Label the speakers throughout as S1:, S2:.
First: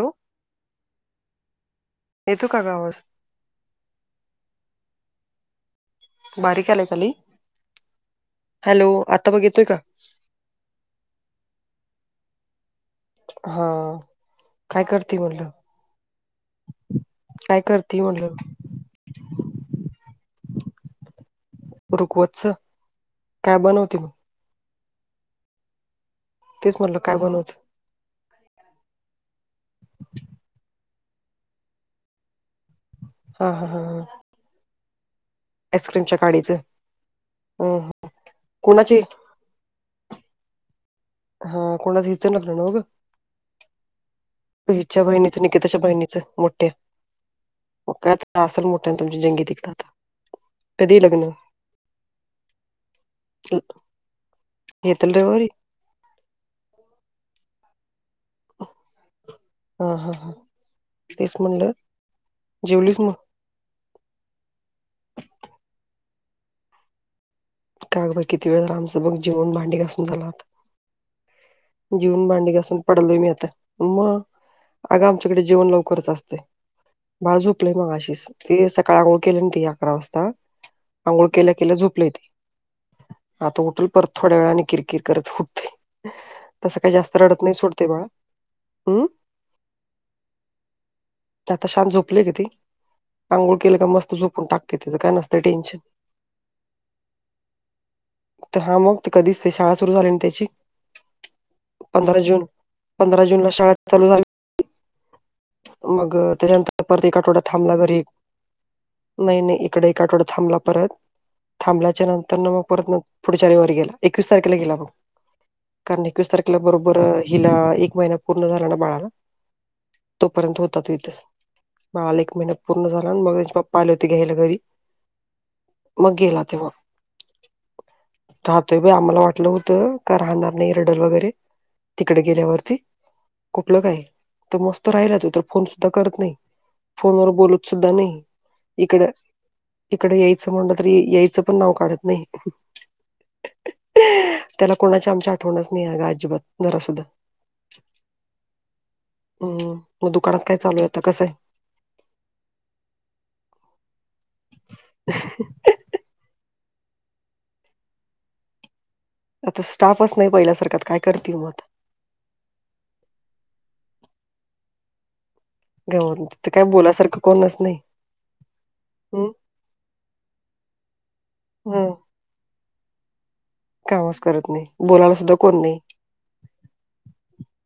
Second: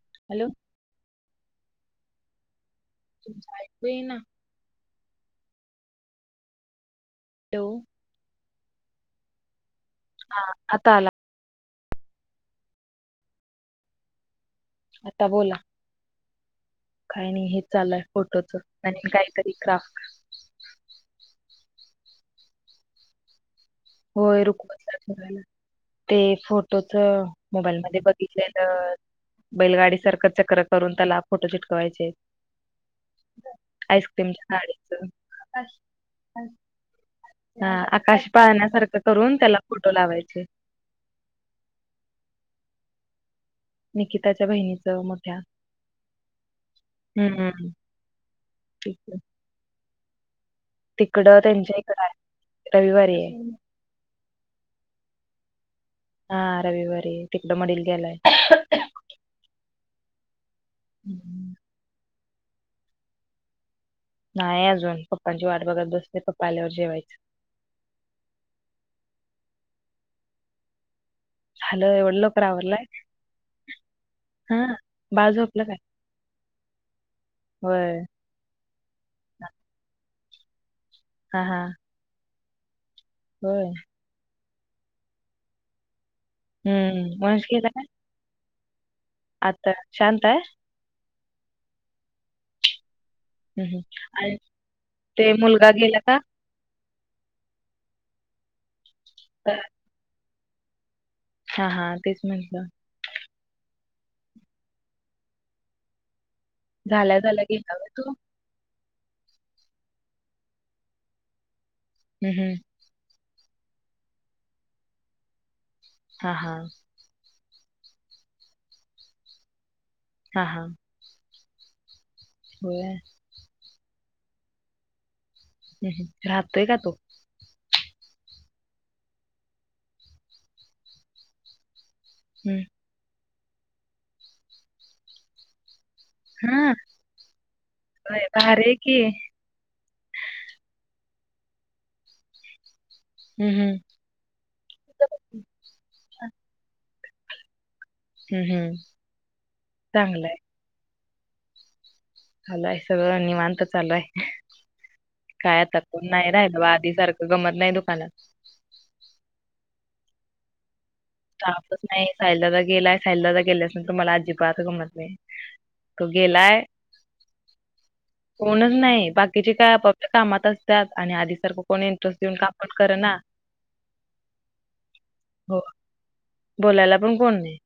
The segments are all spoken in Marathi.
S1: Hello
S2: hello.
S1: येतो का गावास
S2: तुम ऐक ये ना.
S1: बारीक आला ली.
S2: हॅलो
S1: हॅलो आत्ता बघितोय का?
S2: हा आता आला
S1: हा काय करते म्हणलं?
S2: काय नाही हे चाललंय
S1: करते म्हणलं
S2: फोटोच आणि काहीतरी क्राफ्ट
S1: रुकवतच काय बनवती?
S2: होय रुकवतात ठेवायला ते
S1: तेच
S2: फोटोच
S1: म्हणलं काय बनवते
S2: मोबाईल मध्ये बघ दिलेलं बैलगाडी सारखं चक्र करून त्याला फोटो चिटकवायचे
S1: हा हा हा हा
S2: आईस्क्रीमच्या काडीच
S1: आईस्क्रीमच्या गाडीचं
S2: हा
S1: ह
S2: आकाश पाळण्यात
S1: कोणाची
S2: म्हणून त्याला फोटो लावायचे
S1: हा कोंणाच हिचं लग्न नव्हना
S2: निकिताच्या बहिणीचं
S1: हिच्या
S2: मोठ्या
S1: बहिणीच निकिताच्या बहिणीच
S2: हम्म
S1: मोठ्या काय असल मोठं
S2: तिक-
S1: तुमची जंगी तिकडं आता कधी लग्न
S2: तिकडं त्यांच्या इकडं आहे रविवारी आहे
S1: येेताला रविवारी
S2: हा रविवारी तिकडं मडील गेलाय
S1: हा हा हा तेच म्हणलं जेवलीच मग?
S2: नाही अजून पप्पांची वाट बघत बसते पप्पा आल्यावर जेवायचं
S1: का ग बाई किती वेळ आमचं जिवून भांडी घासून झालात
S2: झालं एवढं
S1: जीवून
S2: लवकर
S1: भांडी घासून
S2: आवरलाय
S1: पडलोय मी आता मग
S2: हा
S1: अगं
S2: बाळ
S1: आमच्याकडे
S2: झोपलं
S1: जेवन
S2: काय
S1: लवकरच असते बाळ झोपले
S2: होय
S1: मगाशी ते सकाळी अंघोळ केले ना ते अकरा वाजता अंघोळ
S2: हा
S1: केल्या
S2: हा
S1: केलं झोपले ते आता
S2: होय
S1: उठलं परत थोड्या वेळाने किरकिर करत उठते तसं काही जास्त
S2: हम्म वंश
S1: रडत नाही
S2: गेला काय
S1: सोडते बाळा हम्म
S2: आता शांता
S1: आता शांत झोपलेय ग ते अंघोळ
S2: हम्म,
S1: केलं
S2: हम्म.
S1: का मस्त
S2: आणि
S1: झोपून टाकते त्याच काय
S2: ते
S1: नसतं
S2: मुलगा
S1: टेन्शन
S2: गेला का
S1: हा मग कधीच ते
S2: तर-
S1: शाळा सुरु झाली ना त्याची
S2: हा हा तेच म्हटलं
S1: पंधरा जून ला शाळ चालू झालं मग त्याच्यानंतर परत एक
S2: झाल्या
S1: आठवडा
S2: झाल्या गेला
S1: थांबला
S2: होय
S1: घरी एक
S2: तो
S1: नाही नाही इकडं एकाकडे थांबला परत थांबल्याच्या नंतर
S2: हम्म,
S1: न
S2: हम्म.
S1: मग परत पुढच्या रविवारी गेला एकवीस तारखेला गेला बघ कारण एकवीस
S2: हा हा
S1: तारखेला बरोबर हिला एक महिना पूर्ण झाला ना बाळाला
S2: हा
S1: तोपर्यंत
S2: हा
S1: होता तो इथेच बाळाला एक महिना
S2: होय
S1: पूर्ण झाला आणि मग त्याचे पप्पा आले होते घ्यायला घरी
S2: हम्म, हम्म.
S1: मग गेला
S2: राहतोय
S1: तेव्हा
S2: का तो
S1: राहतोय बाई आम्हाला वाटलं होतं का राहणार नाही रडल वगैरे तिकडे
S2: हम्म.
S1: गेल्यावरती कुठलं काही तर मस्त राहिला तत फोन सुद्धा करत नाही
S2: हा
S1: फोन वर बोलत सुद्धा नाही
S2: होय भारी आहे की
S1: इकड इकडे यायचं म्हटलं तरी यायचं पण नाव काढत नाही
S2: हम्म, हम्म.
S1: त्याला कोणाच्या आमच्या आठवणच नाही आहे ग अजिबात नरासुध
S2: हम्म हम्म
S1: मग
S2: चांगलं
S1: दुकानात काय चालू यता कसय
S2: लय सगळं निवांत चालूय कायता नाही राहिल बाबा आधी सारखं गमत नाही दुकानात
S1: आता स्टाफच नाही पहिल्यासारखं काय करतील मग आता
S2: स्टाफच नाही साहिलादा गेला साहिललादा गेल्यास नंतर मला अजिबात गमत नाही.
S1: ग
S2: तो
S1: तिथं
S2: गेलाय
S1: काय बोलासारखं कोणच नाही.
S2: कोणच नाही
S1: हं
S2: बाकीचे काय आपल्या कामात असतात आणि आधी सारखं कोणी
S1: हं
S2: इंटरेस्ट येऊन काम पण करना
S1: कामच करत नाही बोलायला सुद्धा
S2: हो
S1: कोण नाही.
S2: बोलायला पण कोण नाही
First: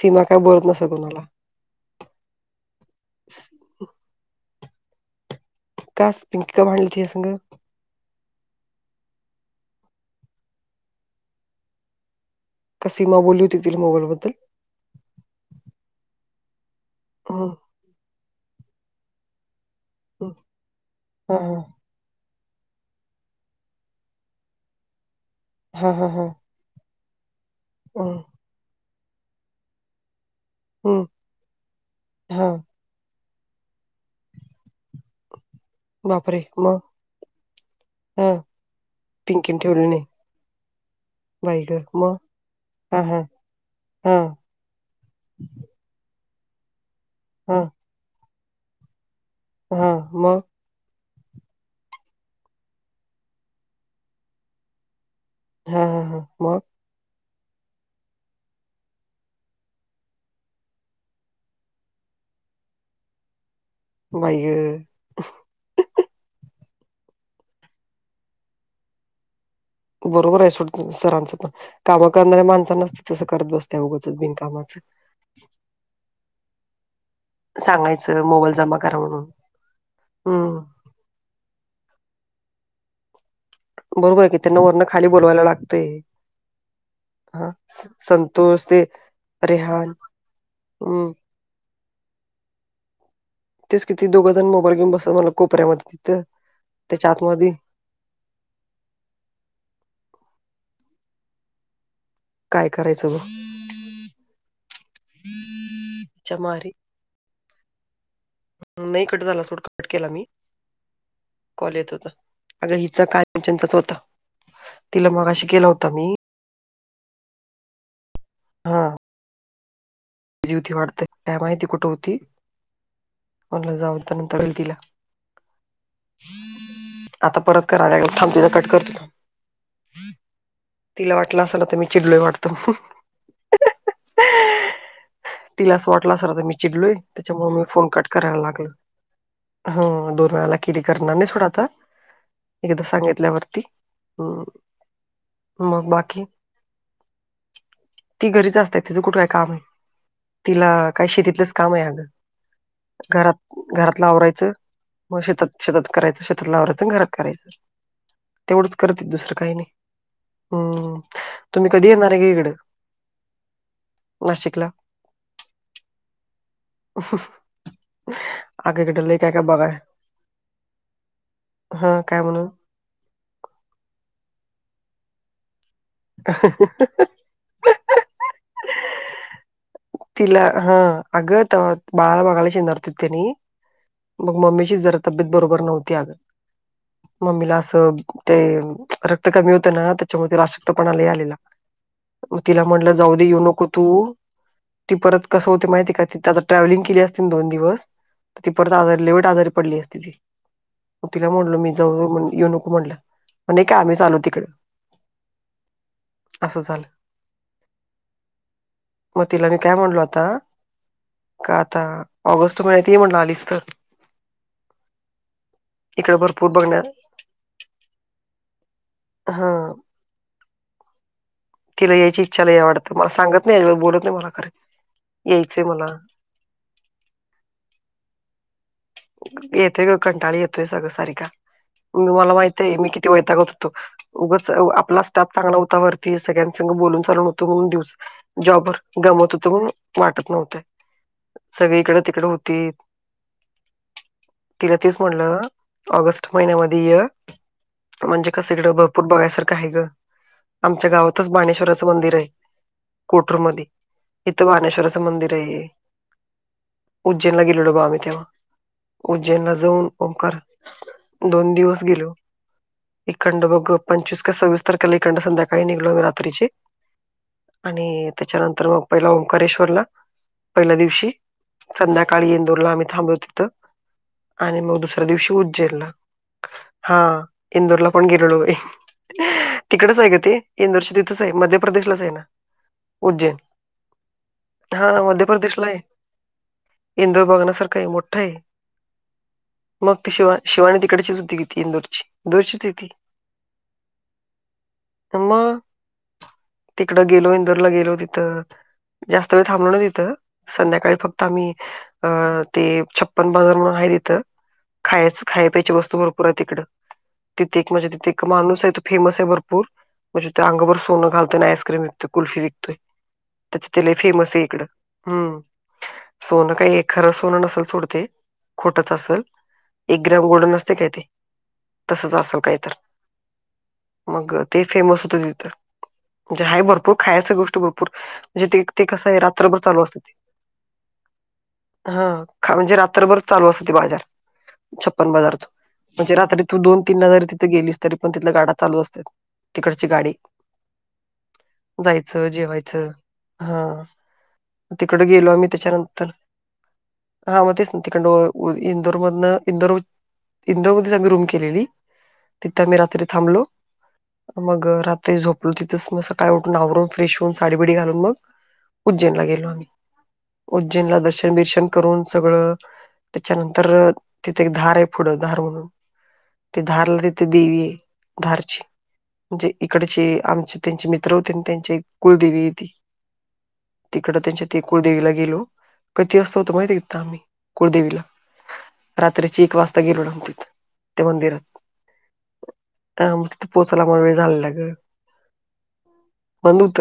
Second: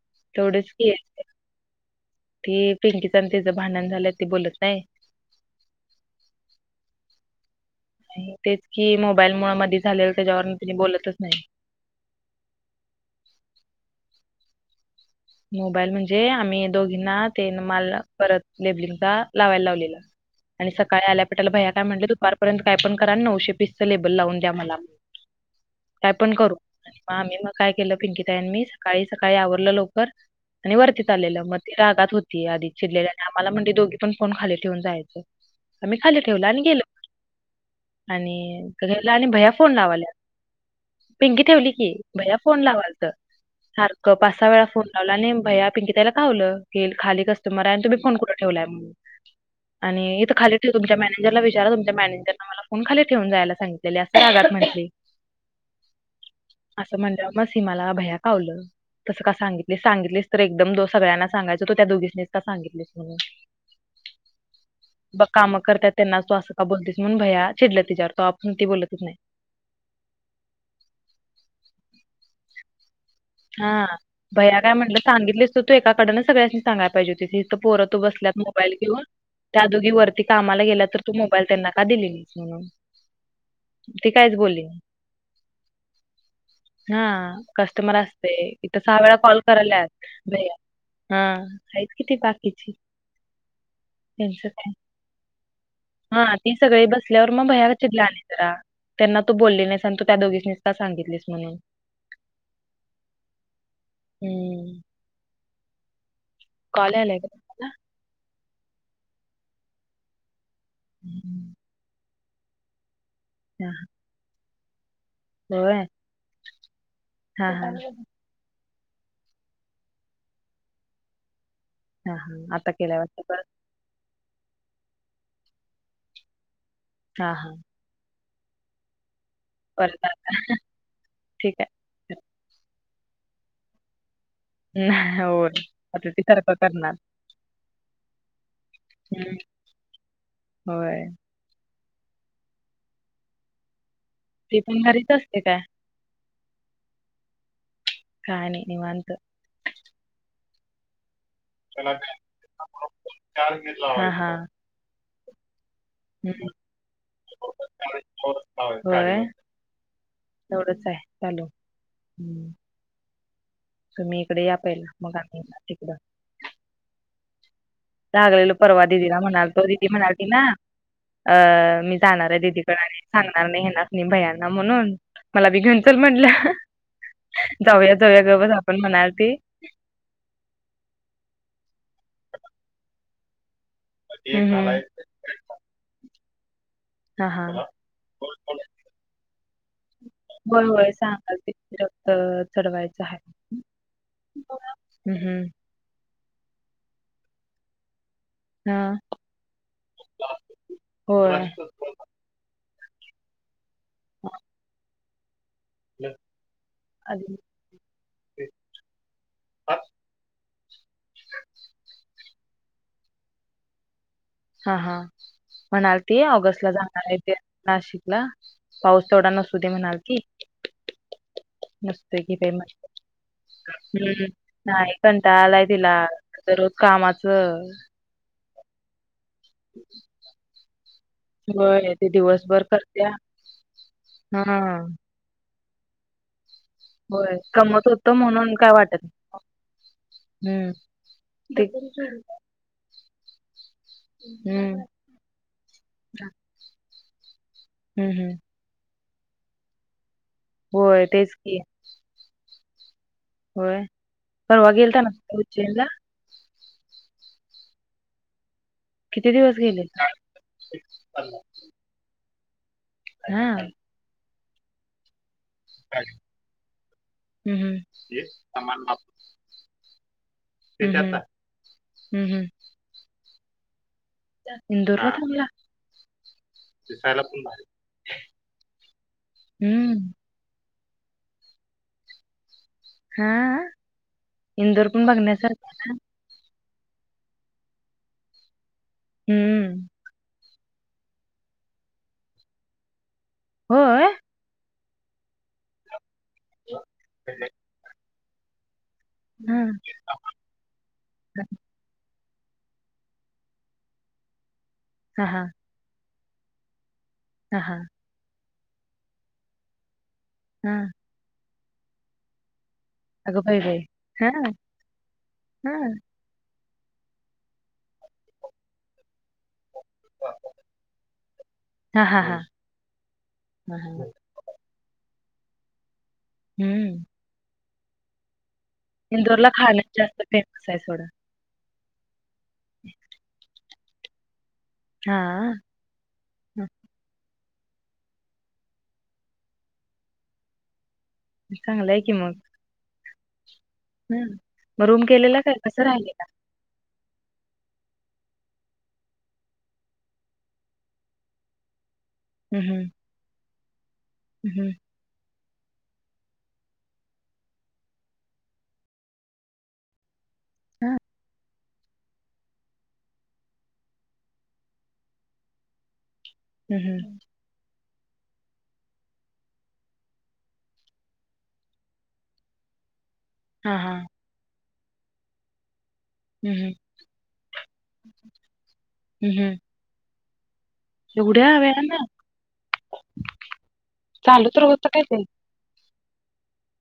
S1: सीमा काय बोलत
S2: तेवढेच
S1: नस
S2: की
S1: कोणाला
S2: ती पिंकीच आणि तिचं भांडण झालं त बोलत नाही.
S1: का पिंकिक भांडली त संग
S2: तेच कि मोबाईल मुळा मध झाले त्याच्यावरून तिनी बोलतच नाही
S1: का सीमा बोलली होती ति मोबाईलबद्दल
S2: मोबाईल म्हणजे आम्ही दोघींना ते
S1: हं
S2: माल परत लेबलिंगचा लावायला लावलेला
S1: हं
S2: आणि सकाळी
S1: हा
S2: आल्यापिटाला भया काय म्हटले दुपारपर्यंत काय पण करा नऊशे पीसचं लेबल लावून द्या मला
S1: हा हा
S2: काय
S1: हा
S2: पण करू मग आम्ही मग काय केलं
S1: हं
S2: पिंकिता यांनी सकाळी सकाळी आवरलं लवकर आणि
S1: हं
S2: वरतीत आलेलं मग ते रागात होती
S1: हा
S2: आधी चिरलेल्या आणि आम्हाला म्हणजे दोघी पण फोन खाली ठेवून जायचं आम्ही खाली
S1: बापरे
S2: ठेवलं आणि
S1: मग
S2: गेलो.
S1: हा
S2: आणि घरला आणि भया
S1: पिंकीने
S2: फोन
S1: ठेवली नाही
S2: लावाल्या पिंंगी
S1: बाई
S2: ठेवली
S1: ग
S2: की
S1: मग
S2: भैया फोन
S1: हा
S2: लावालचं
S1: हा
S2: सारखं
S1: हा
S2: पासा वेळा फोन ला नाही भैया पिंकीताला खावलं हे खाली
S1: हा
S2: कस्टमर आहे आणि तुम्ही कोण कुठं ठेवलाय म्हणून
S1: हा
S2: आणि इथ
S1: मग
S2: खाली त तुमच्या मॅनेजरला विचारा तुमच्या मॅनेजरने मला फोन खाली ठेवून जायला सांगितले असं रागात म्हटली.
S1: हा हा ह मग
S2: असं म्हणज म सीमाला भया कावलं तस का सांगितलं. सांगितलेच तर एकदमो सगळ्यांना सांगायच हो तो त्या दोघीसनीच का सांगितलेस म्हणून
S1: मग
S2: बग काम करतय त्यांना तू असं का बोलतेस म्हणून भया चिडलं तिच्यावर तो आपण ती बोलतच नाही.
S1: बरोबर आहे सोड सरांचं पण काम करणाऱ्या माणस नसत तसं करत बसत उगंच बिनकामाचं
S2: सांगितलेचत तो एकाकडं सगळ्यां सांगाय पाहिजे होतीस पोरं
S1: सांगायचं
S2: बसल्यात मोबाईल
S1: जमा करा
S2: घेऊन
S1: म्हणून
S2: त्या दोघी वरती कामाला
S1: हम्म
S2: गेल्या तर तू मोबाईल त्यांना का दिलेलीस म्हणून ती
S1: बरोबर आहे
S2: काहीच
S1: की त्यांना
S2: बोलली नाही
S1: वरणं खाली बोललावायला लागतंय
S2: हा कस्टमर असते.
S1: संतोष
S2: इथ
S1: ते
S2: सहा वेळा कॉल करा
S1: रेहान हम्म
S2: हा साहीज किती बाकीची
S1: तेच किती
S2: त्यां
S1: दोघं जण मोबाईल घेऊन बसत मला कोपऱ्यामध्ये तिथं
S2: हा ते सगळी
S1: त्याच्या
S2: बसल्यावर मग
S1: आतमध्ये
S2: भया ज त्यांना तू बोलले नाहीस आणि तू त्या दोघीनीस का सांगितलीस म्हणून
S1: काय करायचं
S2: हं.
S1: बच्याम [unintelligible]
S2: कॉलेला
S1: नाही कट झाला सूट कट केला मी कॉल येत होता. अग हिच
S2: हां,
S1: कायचच
S2: हां.
S1: होत. तिला मग
S2: होय हा हा
S1: ती वाढतेय काय माहिती कुठ
S2: हा हा आता केल्यावरता परत
S1: म जाऊ त्या नंतर वेळ तिला
S2: हां,
S1: आता
S2: हां.
S1: परत क थांबते त कट करतेता.
S2: ब [unintelligible]
S1: तिला वाटलं असाल तर मी चिडल वाटतो
S2: नाही हो
S1: तिला असं वाटलं असर तर मी चिडलोय त्याच्यामुळे मी फोन कट करायला लागलं
S2: हं.
S1: हम दोन वेळाला किती
S2: होय.
S1: करणार नाही थोडाता एकदा सांगितल्यावरती हम्
S2: ती पण घरीच असते काय?
S1: मग बाकी. ती
S2: काय
S1: घरीच
S2: नाही
S1: असतात तिच
S2: निवांत.
S1: कुठ काय काम आहे. तिला काय शेतीतलंच काम आहे
S2: हां,
S1: अग घरात घरातलं
S2: हां.
S1: आवरायचं मग शेतात शेतात करायचं
S2: हं.
S1: शेतात लावरायचं आणि घरात करायचं तेवढंच करते
S2: होय?
S1: दुसरं काही नाही.
S2: तेवढंच आहे
S1: हम्
S2: चालू.
S1: तुम्ही कधी येणार आहे इकडें
S2: हं. तुम्ही इकडे या पहिला मग आम्ही तिकडं
S1: [unintelligible]
S2: लागलेल
S1: अगं
S2: परवा
S1: इकडं लय
S2: दिदीला
S1: काय काय
S2: म्हणाल तो
S1: बघाय
S2: दिदी म्हणालती ना अ मी
S1: हा काय
S2: जाणार आहे
S1: म्हणून
S2: ददी सांगणार नाही ना म भयांना म्हणून मला बी घेऊन चल म्हटलं जाऊया जाऊया गवज आपण म्हणाती
S1: तिला हा अग त बाळाला बघायला नरत तेनी मग
S2: हम्म
S1: मम्मीची
S2: हम्म
S1: जरा तब्येत बरोबर नव्हती. अग
S2: हा हा
S1: मम्मीला असं ते रक्त कमी होतं. ना त्याच्यामुळे
S2: होय
S1: आशक्त
S2: होय
S1: पणाले आलेला
S2: [unintelligible]
S1: तिला म्हणलं
S2: चढवायचं
S1: जाऊ
S2: आहे
S1: दे येऊ नको तू ती
S2: हम्म
S1: परत
S2: हम्म
S1: कसं होते माहिती का ति आता ट्रॅव्हलिंग केली. असती दोन दिवस ती परत
S2: हा
S1: आजारी वेट आजारी पडली अस त ती मग तिला
S2: होय
S1: म्हडलो मी. जाण येऊ नको म्हणलं म्हण नाही काय आम्ही चालू तिकडं. असं झालं मग तिला मी काय म्हणलो आता. का आता ऑगस्ट महिन्यात ये म्हटला आलीस तर
S2: हा हा. म्हणाल
S1: इकडे
S2: ते
S1: भरपूर
S2: ऑगस्ट ला
S1: बघण्या
S2: जाणार आहे ते नाशिकला पाऊस तेवढा
S1: हा
S2: नसू दे म्हणाल. ख.
S1: तिला
S2: मस्त
S1: यायची
S2: क
S1: इच्छा
S2: फेम
S1: लय वाटतं मला सांगत नाही बोलत नाही मला खरं
S2: हम्म एकट आलय
S1: यायचंय मला
S2: तला दरोज कामाचं.
S1: येतोय ग कंटाळी येतोय सगळं सार का
S2: होय,
S1: म
S2: ते
S1: मला
S2: दिवसभर
S1: माहितय मी किती
S2: करत्या.
S1: वैतागत होतो उगच
S2: हा
S1: आपला- स्टाप चांगला होतावरती सगळ्या बोलून चाल
S2: होय
S1: नत म्हणून
S2: कमवत
S1: दिवस
S2: होतो म्हणून काय
S1: जॉबर
S2: वाटत नाही.
S1: गमवत होत म्हणून वाटत नव्हतं.
S2: हम्म ते
S1: सगळी इकडें तिकडे होती. तिला
S2: हम्म
S1: तेच म्हटलं ऑगस्ट महिन्यामध्ये
S2: हम्म
S1: म्हणजे
S2: हम्म
S1: कस तिकड भरपूर बघायसारखं आहे ग आमच्या
S2: होय
S1: गावातच
S2: तेच की
S1: बाणेश्वराचं मंदिर आहे. कोटर मध
S2: होय
S1: इथं
S2: परवा
S1: बानेणेश्वराचं
S2: गेलता ना
S1: मंदिर
S2: तुम्ही
S1: आहे.
S2: उज्जैनला
S1: उ्ैनला गेलो आमहीव्हा
S2: किती
S1: उज्जैनला
S2: दिवस गेले?
S1: जाऊन ओंकार
S2: हा
S1: दोन दिवस गेलो. इ कड
S2: हम्म
S1: बघू पंचवीस् का सविस्तर कलीखड संध्याकाळी निघलोग रात्रीचे.
S2: हम्म.
S1: आणि त्याच्यानंतर
S2: हम्म
S1: मग पहिला ओंकारेश्वरला. पहिल्या दिवशी
S2: हम्म
S1: संध्याकाळी
S2: हम्म
S1: इंदूरला आम्ही थांबलत तिथं. आणि मग दुसऱ्या
S2: इंदोरला
S1: दिवशी
S2: थांबला?
S1: उज्जैरला. हा इंदोरला पण गिरलो तिकडच आहे
S2: हम्म
S1: का ते. इंदोरश तिथंच आहे मध्य प्रदेशलाच आहे ना.
S2: हा
S1: उज्जैन
S2: इंदोर
S1: हा
S2: पण
S1: मध्य
S2: बघण्यासारख
S1: प्रदेशला आहे इंदूर बघण्यासारखंही मोठं आहे.
S2: हम्म
S1: मग ती शिवा शिवानी तिकडचीच सुद्तीी घेतती इंदोरची इंदोरचीच तिती.
S2: हो.
S1: तेम. तिकडं गेलो इंदोरला गेलो तिथं जास्त वेळ थांबलो ना
S2: हा
S1: तिथं. संध्याकाळी फक्त आम्ही अ ते छप्पन बाजार म्हणून आहे तिथं. खायच
S2: हा
S1: खाय पायची वस्तू भरपूर आहे तिकडं
S2: हा
S1: तिथे एक
S2: हा
S1: म्हणजे तिथे एक माणूस आहे त फेमस आहे भरपूर म्हणजे ते
S2: हा
S1: अंगभर सोनं घालतो आणि आईस्क्रीम विकतते कुल्फी विकतो.
S2: अगं बाई
S1: त्याच्या
S2: बाई
S1: तिले
S2: हा
S1: फेमस आहे
S2: हा
S1: इकडं हम्म. सोनं काही एखरं सोनं नसेल सोडते खोटत असेल. एक ग्रॅम गोडन असते काय ते
S2: हा
S1: तसच
S2: हा हा.
S1: असल काय तर
S2: महागात.
S1: मग ते फेमस होत तिथं म्हणजे आहे भरपूर
S2: हम्म
S1: खायच गोष्ट भरपूर म्हणजे ते ते कसं आहे
S2: इंदोरला
S1: रात्रभर चालू
S2: खाणं
S1: असत ते
S2: जास्त फेमस आहे सोडा
S1: हा खा म्हणजे रात्रभर चालू असत त बाजार छप्पन
S2: हा
S1: बाजार त म्हणजे रात्री तू
S2: हा.
S1: दोन तीन ह जरी तिथे गेलीस तरी पण तिथल्या गाडा चाल असात तिकडची गाडी
S2: चांगलं आहे की
S1: जायचं
S2: मग
S1: जेवायचं हा
S2: हं. मग
S1: तिकड
S2: रूम
S1: गेलो
S2: केलेला
S1: आम्ही
S2: काय कसं
S1: त्याच्यानंतर.
S2: राहिलेला
S1: हा मध्ये संधिक इंदोर मधून इंदोर इंदोरमध्येध्येच आम्ही रूम केलेली तिथं आम्ही
S2: हम्म
S1: रात्री थांबलो मग
S2: हम्म
S1: रात्री झोप तिथंच मग सकाळी उठून आवरून फ्रेश होऊन साडीबडी घालून मग उज्जैनला गेलो आम्ही
S2: हा
S1: उज्जैनला दर्शन बिर्शन करून सगळं त्याच्यानंतर तिथे एक धार आहे पुढं धार म्हणून. ते धारला
S2: हम्म
S1: तिथे देवी आहे धारची म्हणजे इकडचे- आमचे त्यांचे मित्र होते त्यांची कुलदेवी होती
S2: हा हा
S1: तिकड त्यांच्या ते कुळदेवीला गेलो. किती वाजता होतो
S2: हम्म
S1: माहिती तथ आम्ही कुळदेवीला रात्रीची एक
S2: हम्म
S1: वाजता गिरड तथ ते
S2: एवढ्या
S1: मंदिरात
S2: वेळानं
S1: अ तिथे पोहोचायला मला वेळ झाले ला ग.
S2: [unintelligible]
S1: बंद होत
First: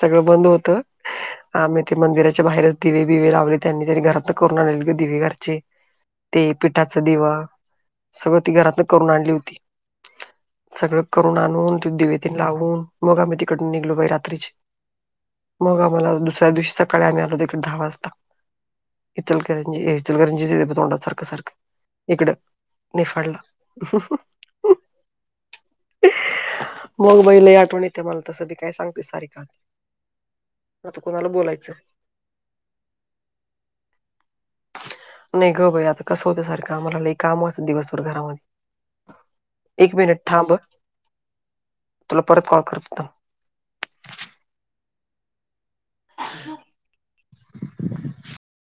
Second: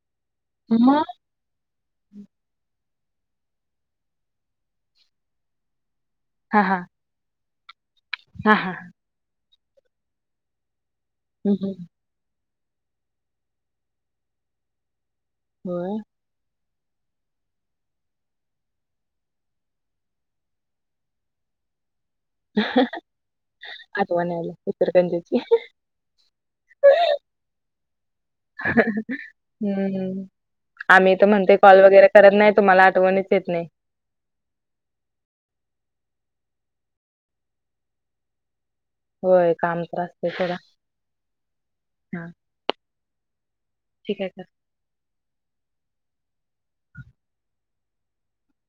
S1: सगळं बंद होत.
S2: मग
S1: आम्ही ते मंदिराच्या बाहेरच दिवे बिवे लावले त्यांनी त्यांनी घरात करून आले दिवे घरचे ते
S2: हा हा
S1: पिठाच दिवा सगळं ती
S2: हा हा
S1: घरातन करून आणली होती. सगळं करून
S2: हम्म.
S1: आणून ते दिवेत लावून मग आम्ही तिकड निघलो बा रात्रीचे मग
S2: होय
S1: आम्हाला दुसऱ्या दिवशी सकाळी आ् आलो तिकड दहा वाजता- इचलकरंजी इचलकरंजी तोंडा सारख सारखं. इकडं निफाळला.
S2: सिरकंजाची
S1: मग बैलाई आठवण येत मला तसं बी काय सांगते सारी का?
S2: हम्म हम. आम्ही तर म्हणते कॉल वगैरे करत नाही तुम्हाला आठवणीच येत नाही.
S1: [unintelligible] नाही ग भाई आता कसं होत सारखं आम्हाला ल काम वाचतं दिवसभर घरामध्ये
S2: होय काम
S1: एक मिनिट
S2: त्रासते
S1: थांब
S2: थोडा
S1: तुला परत कॉल करत.
S2: ठीक आहे स
S1: [unintelligible]